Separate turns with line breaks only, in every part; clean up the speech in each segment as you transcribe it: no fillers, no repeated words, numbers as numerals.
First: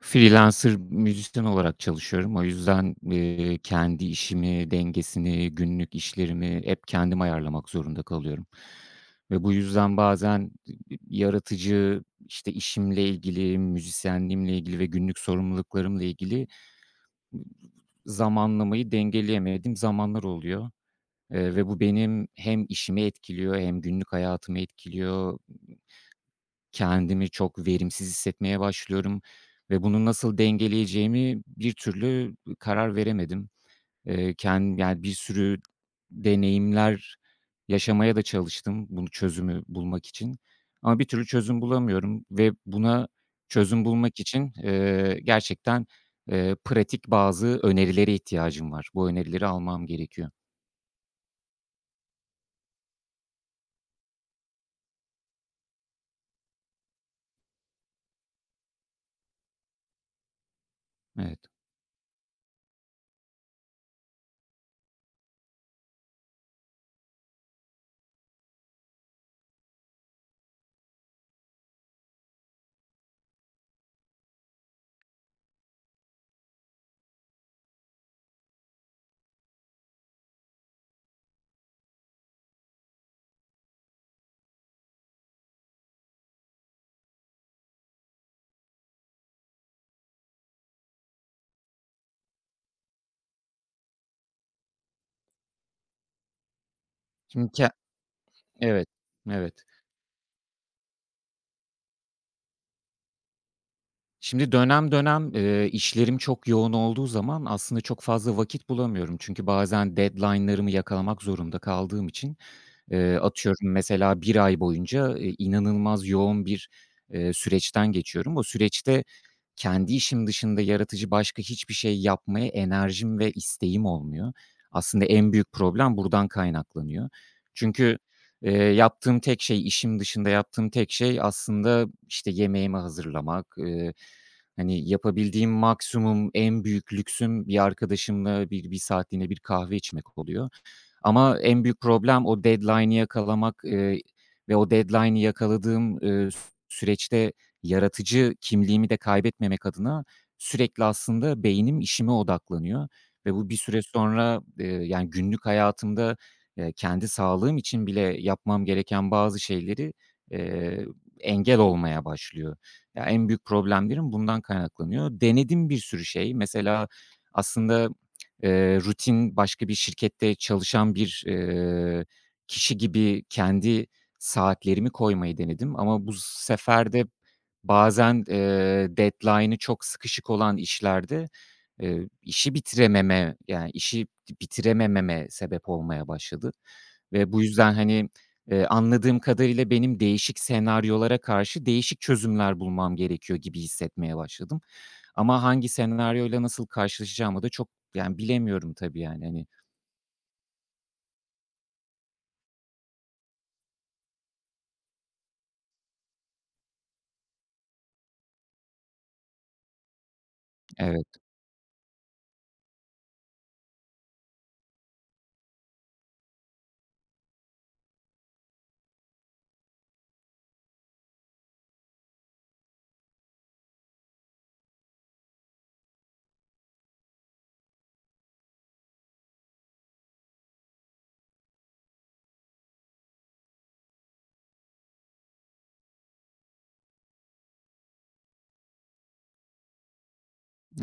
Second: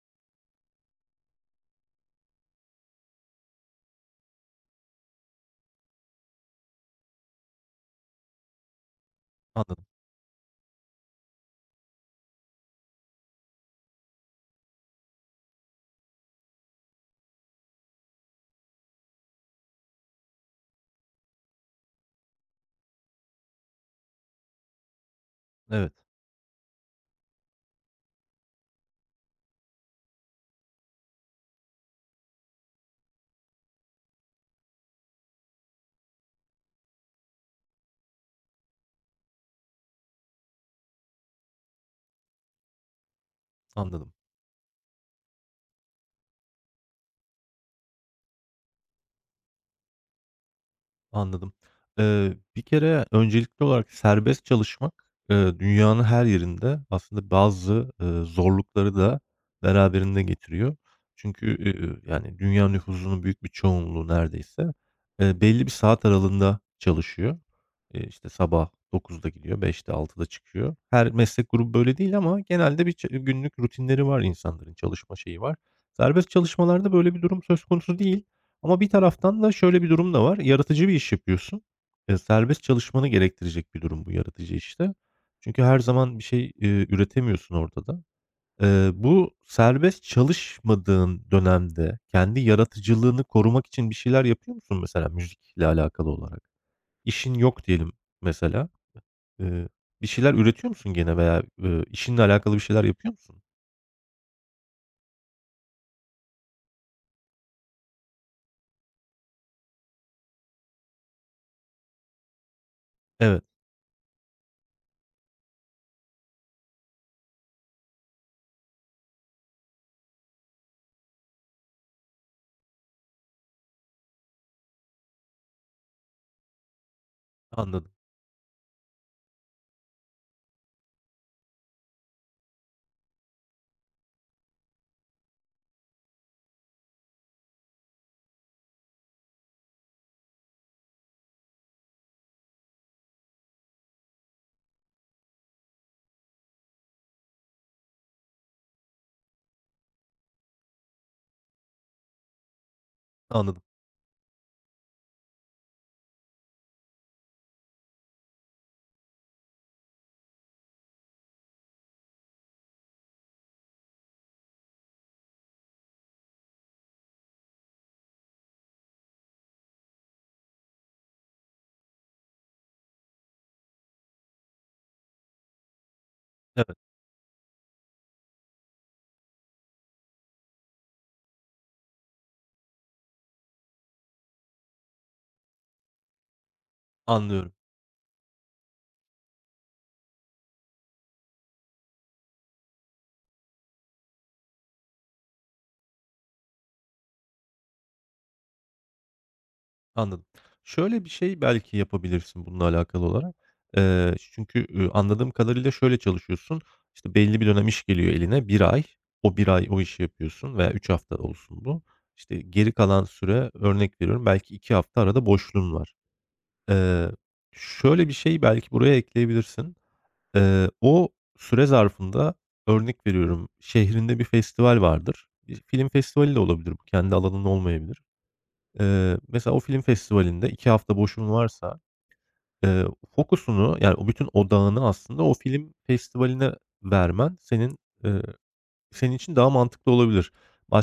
Freelancer müzisyen olarak çalışıyorum. O yüzden, kendi işimi, dengesini, günlük işlerimi hep kendim ayarlamak zorunda kalıyorum ve bu
Anladım.
yüzden bazen yaratıcı, işte, işimle ilgili, müzisyenliğimle ilgili ve günlük sorumluluklarımla ilgili zamanlamayı dengeleyemediğim zamanlar oluyor ve bu benim hem işimi etkiliyor hem günlük hayatımı etkiliyor.
Evet,
Kendimi çok verimsiz hissetmeye başlıyorum ve bunu nasıl dengeleyeceğimi bir türlü karar veremedim. Ken yani, bir sürü deneyimler yaşamaya da çalıştım bunu çözümü bulmak için ama bir türlü çözüm bulamıyorum ve buna çözüm
anladım,
bulmak için, gerçekten, pratik bazı önerilere ihtiyacım var. Bu önerileri almam gerekiyor.
anladım. Bir kere öncelikli olarak serbest çalışmak, dünyanın her yerinde aslında bazı, zorlukları da beraberinde getiriyor.
Evet.
Çünkü, yani dünya nüfusunun büyük bir çoğunluğu neredeyse, belli bir saat aralığında çalışıyor. İşte sabah dokuzda gidiyor, beşte altıda çıkıyor. Her meslek grubu böyle değil ama genelde bir günlük rutinleri var insanların, çalışma şeyi var. Serbest çalışmalarda böyle bir durum söz konusu değil. Ama bir taraftan da şöyle bir durum da var. Yaratıcı bir iş yapıyorsun. Serbest çalışmanı gerektirecek bir durum bu yaratıcı işte. Çünkü her zaman bir şey, üretemiyorsun ortada. Bu serbest çalışmadığın dönemde kendi yaratıcılığını korumak için bir şeyler yapıyor musun mesela müzikle alakalı olarak? İşin
Şimdi
yok
ke
diyelim mesela.
Evet, evet.
Eee, bir şeyler üretiyor musun gene veya, işinle alakalı bir şeyler yapıyor musun?
Şimdi dönem dönem, işlerim çok yoğun olduğu zaman aslında çok fazla vakit bulamıyorum. Çünkü bazen deadline'larımı yakalamak zorunda kaldığım için,
Evet,
atıyorum mesela bir ay boyunca, inanılmaz yoğun bir, süreçten geçiyorum. O süreçte, kendi işim dışında yaratıcı başka hiçbir şey yapmaya enerjim ve isteğim olmuyor. Aslında en büyük problem buradan kaynaklanıyor.
anladım,
Çünkü, yaptığım tek şey, işim dışında yaptığım tek şey aslında, işte, yemeğimi hazırlamak. Hani, yapabildiğim maksimum, en büyük lüksüm bir arkadaşımla bir saatliğine bir kahve içmek oluyor. Ama en büyük problem o deadline'ı yakalamak, ve o deadline'ı yakaladığım süreçte yaratıcı kimliğimi de kaybetmemek adına sürekli aslında beynim işime odaklanıyor ve bu bir
anladım.
süre sonra, yani, günlük hayatımda, kendi sağlığım için bile yapmam gereken bazı şeyleri, eee, engel olmaya başlıyor. Ya, en büyük problemlerim bundan kaynaklanıyor. Denedim bir sürü şey. Mesela aslında, rutin başka bir şirkette çalışan bir, kişi gibi kendi saatlerimi koymayı denedim ama bu
Evet,
sefer de bazen, deadline'ı çok sıkışık olan işlerde, işi bitirememe, yani, işi bitiremememe sebep olmaya başladı ve bu
anlıyorum.
yüzden, hani, anladığım kadarıyla benim değişik senaryolara karşı değişik çözümler bulmam gerekiyor gibi hissetmeye başladım. Ama hangi senaryoyla nasıl karşılaşacağımı da çok, yani, bilemiyorum tabii, yani, hani.
Anladım. Şöyle bir şey belki yapabilirsin bununla alakalı olarak. Çünkü, anladığım kadarıyla şöyle çalışıyorsun. İşte, belli bir dönem iş geliyor eline, bir ay. O bir ay o işi yapıyorsun veya üç
Evet,
hafta olsun bu. İşte, geri kalan süre, örnek veriyorum, belki 2 hafta arada boşluğun var. Eee, şöyle bir şey belki buraya ekleyebilirsin. O süre zarfında, örnek veriyorum, şehrinde bir festival vardır. Bir film festivali de olabilir bu, kendi alanın olmayabilir. Mesela o film festivalinde 2 hafta boşun varsa, eee, fokusunu, yani, o bütün odağını aslında o film festivaline vermen senin için daha mantıklı olabilir.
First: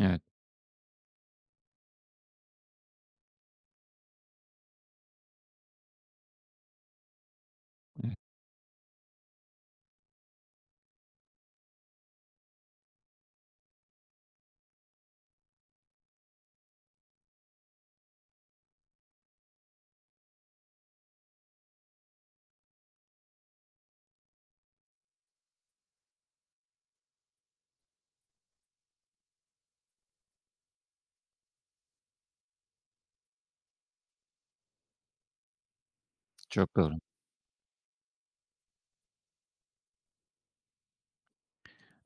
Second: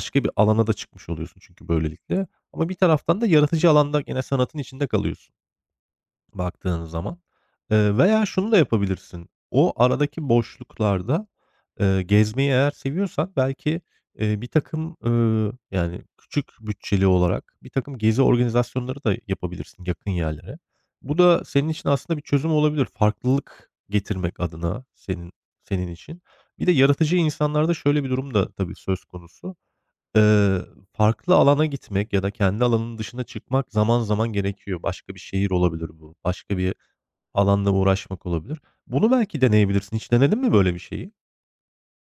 evet,
bir alana da çıkmış oluyorsun çünkü böylelikle ama bir taraftan da yaratıcı alanda gene sanatın içinde kalıyorsun. Baktığın zaman. Eee,
evet.
veya şunu da yapabilirsin. O aradaki boşluklarda, gezmeyi eğer seviyorsan belki, birtakım, yani, küçük bütçeli olarak birtakım gezi organizasyonları da yapabilirsin yakın yerlere. Bu da senin için aslında bir çözüm olabilir. Farklılık getirmek adına senin için. Bir de yaratıcı insanlarda şöyle bir durum da tabii söz konusu. Eee, farklı alana gitmek ya da kendi alanının dışına çıkmak zaman zaman gerekiyor. Başka bir şehir olabilir bu. Başka bir
Çok doğru.
alanla uğraşmak olabilir. Bunu belki deneyebilirsin. Hiç denedin mi böyle bir şeyi?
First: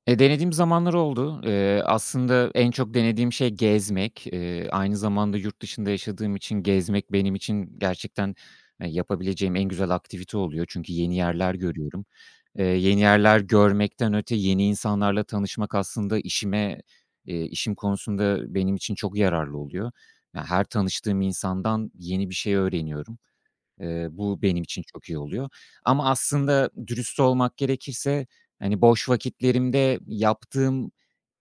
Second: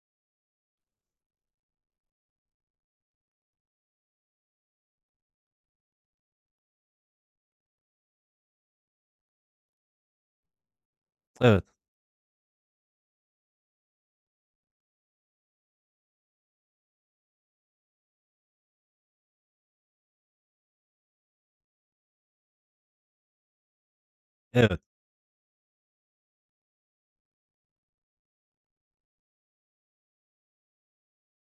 Denediğim zamanlar oldu. Aslında en çok denediğim şey gezmek. Aynı zamanda yurt dışında yaşadığım için gezmek benim için gerçekten, yapabileceğim en güzel aktivite oluyor. Çünkü yeni yerler
Evet,
görüyorum. Yeni yerler görmekten öte yeni insanlarla tanışmak aslında işime, işim konusunda benim için çok yararlı oluyor. Ya, her tanıştığım insandan yeni bir şey öğreniyorum. Bu benim
evet.
için çok iyi oluyor ama aslında dürüst olmak gerekirse, hani, boş vakitlerimde yaptığım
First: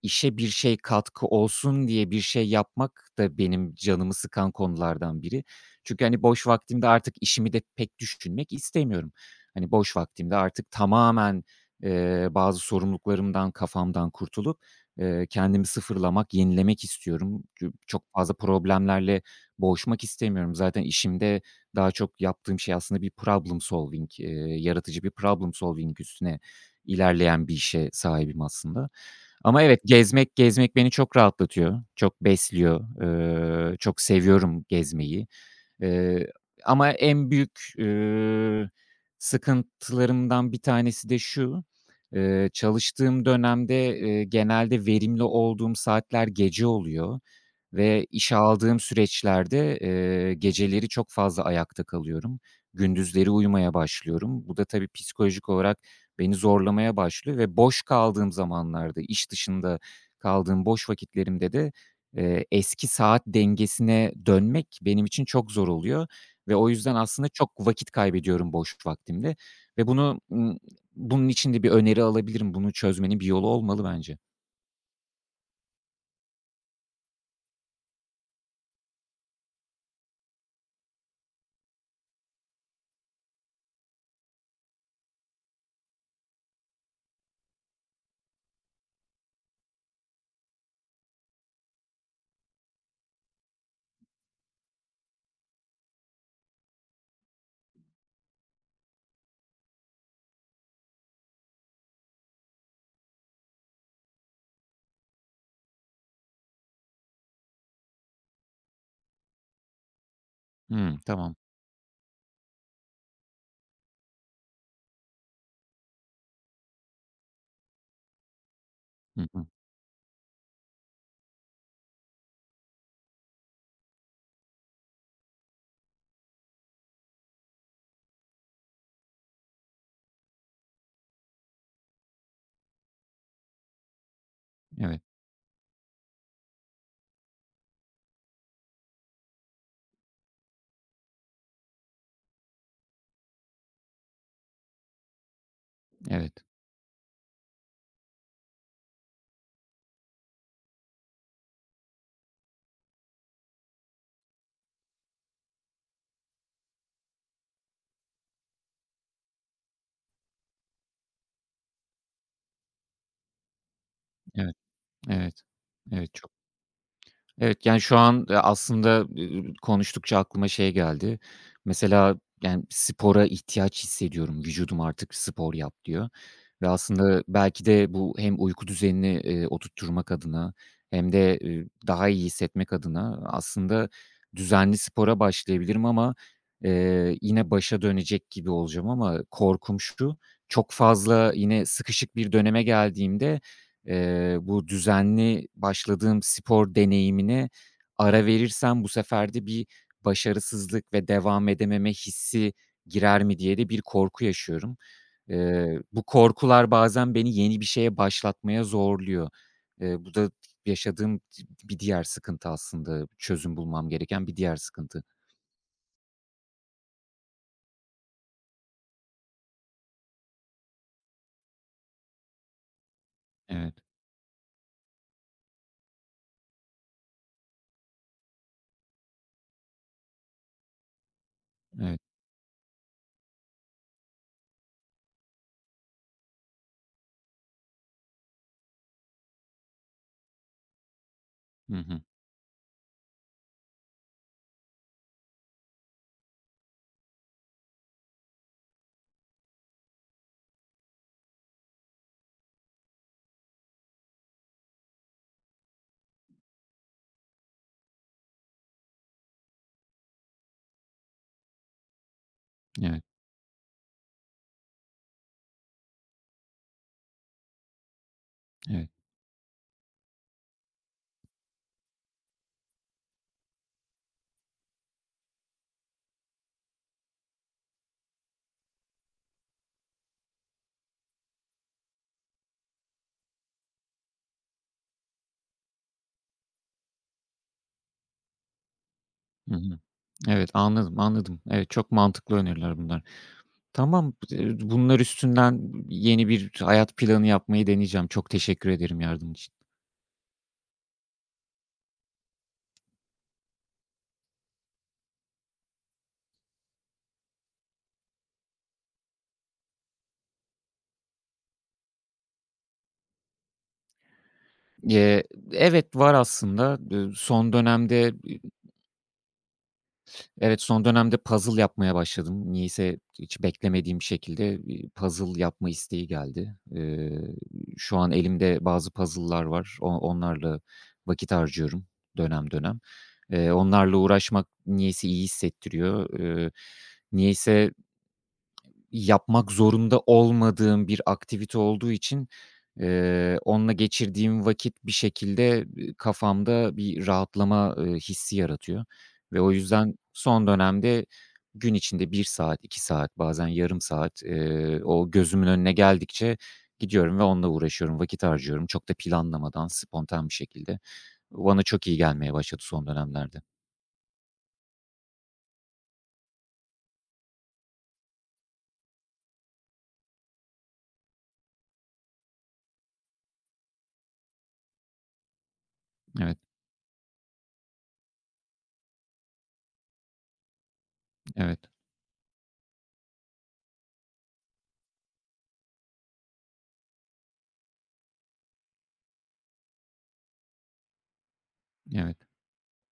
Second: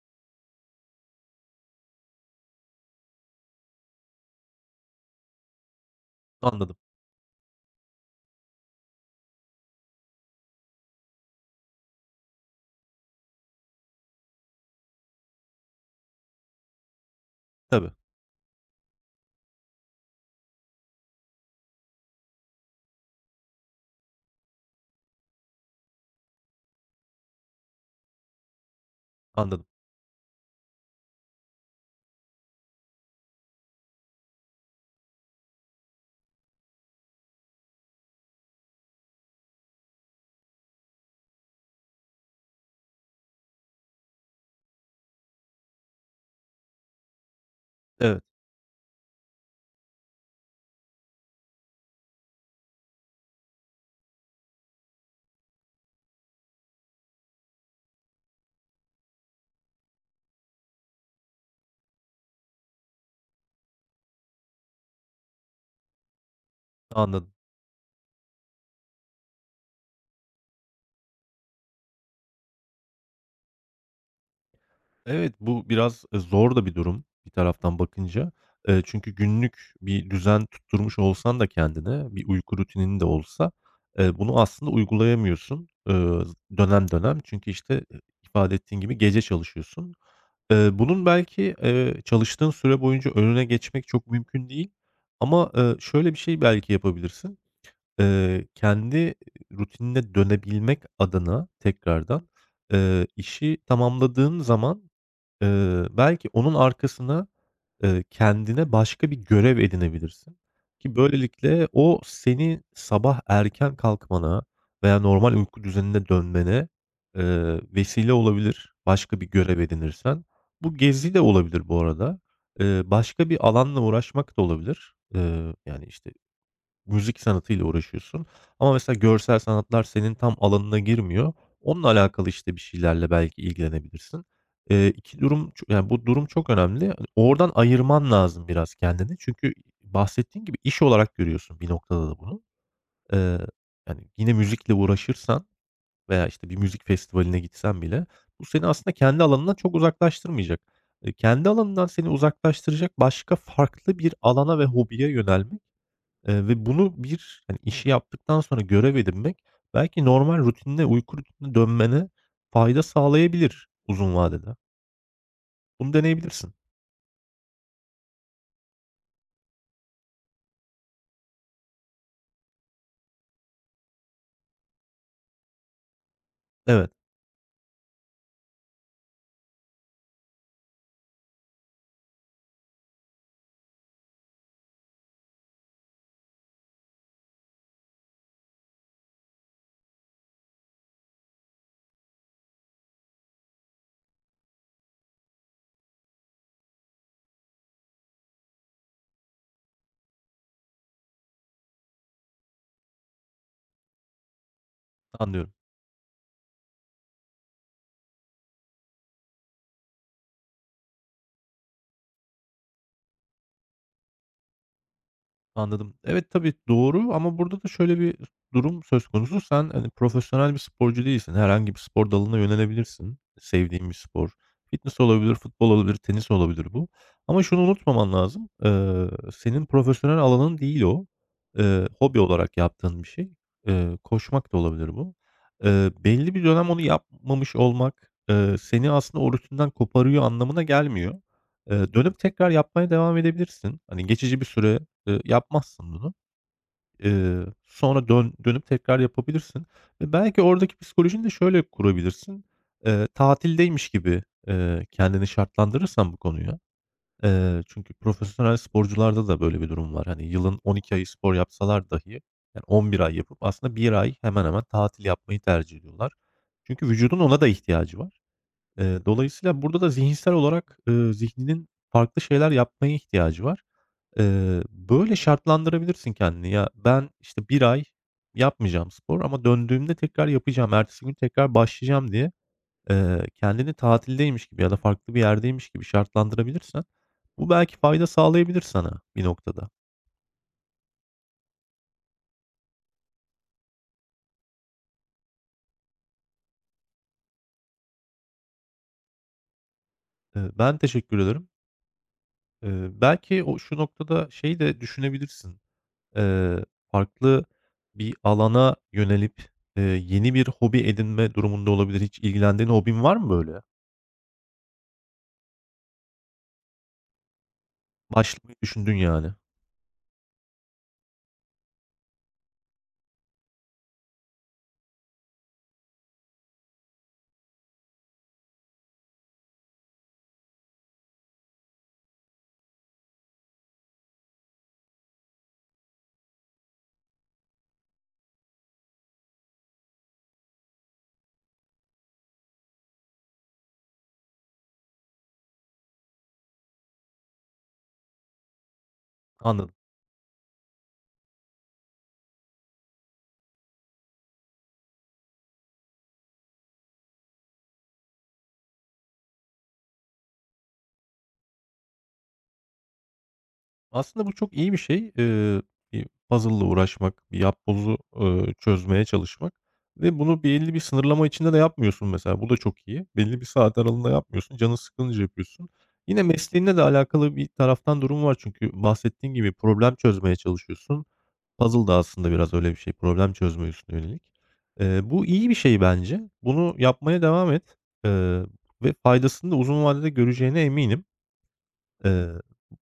işe bir şey katkı olsun diye bir şey yapmak da benim canımı sıkan konulardan biri. Çünkü, hani, boş
Anladım.
vaktimde artık işimi de pek düşünmek istemiyorum. Hani, boş vaktimde artık tamamen, bazı sorumluluklarımdan, kafamdan kurtulup, kendimi sıfırlamak, yenilemek istiyorum. Çünkü
Tabii,
çok fazla problemlerle boğuşmak istemiyorum. Zaten işimde daha çok yaptığım şey aslında bir problem solving, yaratıcı bir problem solving üstüne ilerleyen bir işe sahibim aslında. Ama
anladım.
evet, gezmek gezmek beni çok rahatlatıyor, çok besliyor. Çok seviyorum gezmeyi. Eee, Ama en büyük, sıkıntılarımdan bir tanesi de şu: Çalıştığım dönemde, genelde verimli olduğum saatler gece oluyor ve
Evet,
işe aldığım süreçlerde, geceleri çok fazla ayakta kalıyorum. Gündüzleri uyumaya başlıyorum. Bu da tabii psikolojik olarak beni zorlamaya başlıyor ve boş kaldığım zamanlarda, iş dışında kaldığım boş vakitlerimde de, eski saat dengesine dönmek benim için çok zor oluyor ve o yüzden aslında
anladım.
çok vakit kaybediyorum boş vaktimde ve bunu, bunun için de bir öneri alabilirim. Bunu çözmenin bir yolu olmalı bence.
Evet, bu biraz, zor da bir durum bir taraftan bakınca. Çünkü günlük bir düzen tutturmuş olsan da kendine, bir uyku rutinin de olsa, bunu aslında uygulayamıyorsun, dönem dönem. Çünkü, işte, ifade ettiğin gibi gece çalışıyorsun. Bunun belki, çalıştığın süre boyunca önüne geçmek çok mümkün değil ama, şöyle bir şey belki yapabilirsin. Kendi rutinine dönebilmek adına tekrardan, işi tamamladığın zaman, belki onun arkasına kendine başka bir görev edinebilirsin ki
Hımm, tamam.
böylelikle o seni sabah erken kalkmana veya normal uyku düzenine dönmene, vesile olabilir başka
Hı
bir
hı.
görev edinirsen. Bu gezi de olabilir bu arada. Başka bir alanla uğraşmak da olabilir. Yani, işte, müzik sanatıyla uğraşıyorsun ama mesela görsel sanatlar senin tam alanına girmiyor. Onunla alakalı, işte, bir şeylerle belki ilgilenebilirsin.
Evet,
2 durum yani, bu durum çok önemli. Hani, oradan ayırman lazım biraz kendini. Çünkü bahsettiğin gibi iş olarak görüyorsun bir noktada da bunu. Eee, yani, yine müzikle uğraşırsan veya,
evet,
işte, bir müzik festivaline gitsen bile bu seni aslında kendi alanından çok uzaklaştırmayacak. Kendi alanından seni uzaklaştıracak başka farklı bir alana ve hobiye yönelmek, ve bunu bir, hani, işi yaptıktan sonra görev edinmek belki normal rutinine, uyku rutinine dönmene fayda sağlayabilir uzun
evet,
vadede.
evet.
Bunu
Evet, çok
deneyebilirsin.
Evet, yani, şu an, aslında, konuştukça aklıma şey geldi. Mesela, yani, spora ihtiyaç hissediyorum. Vücudum artık spor yap diyor ve
Evet,
aslında belki de bu hem uyku düzenini, oturtturmak adına hem de, daha iyi hissetmek adına aslında düzenli spora başlayabilirim ama, yine başa dönecek gibi olacağım ama korkum şu, çok fazla yine sıkışık bir döneme geldiğimde bu düzenli başladığım spor deneyimine ara verirsem bu sefer de bir başarısızlık ve devam edememe hissi girer mi diye de bir korku yaşıyorum.
anlıyorum.
Bu korkular bazen beni yeni bir şeye başlatmaya zorluyor. Bu da yaşadığım bir diğer sıkıntı aslında, çözüm bulmam gereken bir diğer sıkıntı.
Anladım. Evet, tabii doğru ama burada da şöyle bir durum söz konusu. Sen, hani, profesyonel bir sporcu değilsin. Herhangi bir spor dalına yönelebilirsin.
Evet,
Sevdiğin bir spor. Fitness olabilir, futbol olabilir, tenis olabilir bu. Ama şunu unutmaman lazım. Senin profesyonel alanın değil o. Eee,
evet.
hobi olarak yaptığın bir şey. Koşmak da olabilir bu. Belli bir dönem onu yapmamış olmak, seni aslında o rutinden koparıyor anlamına gelmiyor.
Hı
Eee,
hı.
dönüp tekrar yapmaya devam edebilirsin. Hani, geçici bir süre yapmazsın bunu. Sonra dönüp tekrar yapabilirsin ve belki oradaki psikolojini de şöyle kurabilirsin. Tatildeymiş gibi, kendini şartlandırırsan bu konuya, çünkü profesyonel sporcularda da böyle bir durum var. Hani yılın 12 ayı spor yapsalar dahi, yani 11
Evet,
ay yapıp aslında bir ay hemen hemen tatil yapmayı tercih ediyorlar. Çünkü vücudun ona da ihtiyacı var.
evet.
Dolayısıyla burada da zihinsel olarak, zihninin farklı şeyler yapmaya ihtiyacı var. Böyle şartlandırabilirsin kendini. Ya, ben, işte, bir ay yapmayacağım spor ama döndüğümde tekrar yapacağım, ertesi gün tekrar başlayacağım diye, kendini tatildeymiş gibi ya da farklı bir yerdeymiş gibi şartlandırabilirsen bu belki fayda sağlayabilir sana bir
Hı
noktada.
hı. Evet, anladım, anladım. Evet, çok mantıklı öneriler bunlar. Tamam, bunlar üstünden yeni bir hayat planı yapmayı deneyeceğim. Çok teşekkür ederim yardım için.
Ben teşekkür ederim. Belki o şu noktada şeyi de düşünebilirsin. Eee, farklı bir alana yönelip, yeni bir hobi edinme durumunda olabilir. Hiç ilgilendiğin hobin var mı böyle?
Eee, evet, var aslında. Son dönemde,
Başlamayı düşündün yani.
evet, son dönemde puzzle yapmaya başladım. Niyeyse hiç beklemediğim şekilde, puzzle yapma isteği geldi. Şu an elimde bazı puzzle'lar var. Onlarla vakit harcıyorum dönem dönem. Onlarla uğraşmak niyeyse iyi hissettiriyor. Niyeyse Yapmak zorunda olmadığım bir aktivite olduğu için, onunla geçirdiğim vakit bir şekilde, kafamda bir rahatlama, hissi yaratıyor ve o
Anladım.
yüzden son dönemde gün içinde bir saat, 2 saat, bazen yarım saat, o gözümün önüne geldikçe gidiyorum ve onunla uğraşıyorum, vakit harcıyorum. Çok da planlamadan, spontan bir şekilde. Bu bana çok iyi gelmeye başladı son dönemlerde.
Aslında bu çok iyi bir şey. Bir puzzle'la uğraşmak, bir yapbozu, çözmeye çalışmak ve bunu belli bir sınırlama içinde de yapmıyorsun mesela. Bu da çok iyi. Belli bir saat aralığında yapmıyorsun. Canın sıkılınca yapıyorsun. Yine
Evet,
mesleğinle de alakalı bir taraftan durum var çünkü bahsettiğin gibi problem çözmeye çalışıyorsun.
evet,
Puzzle da aslında biraz öyle bir şey. Problem çözme üstüne yönelik. Bu iyi bir şey bence. Bunu yapmaya devam et, eee, ve faydasını da uzun vadede göreceğine eminim.
evet.
Eee,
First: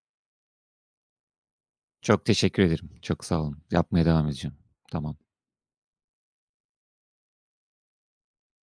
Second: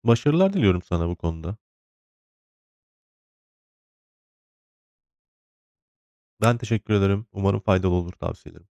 başarılar diliyorum sana bu konuda.
Çok teşekkür ederim. Çok sağ olun. Yapmaya devam edeceğim. Tamam.
Ben teşekkür ederim. Umarım faydalı olur tavsiyelerin.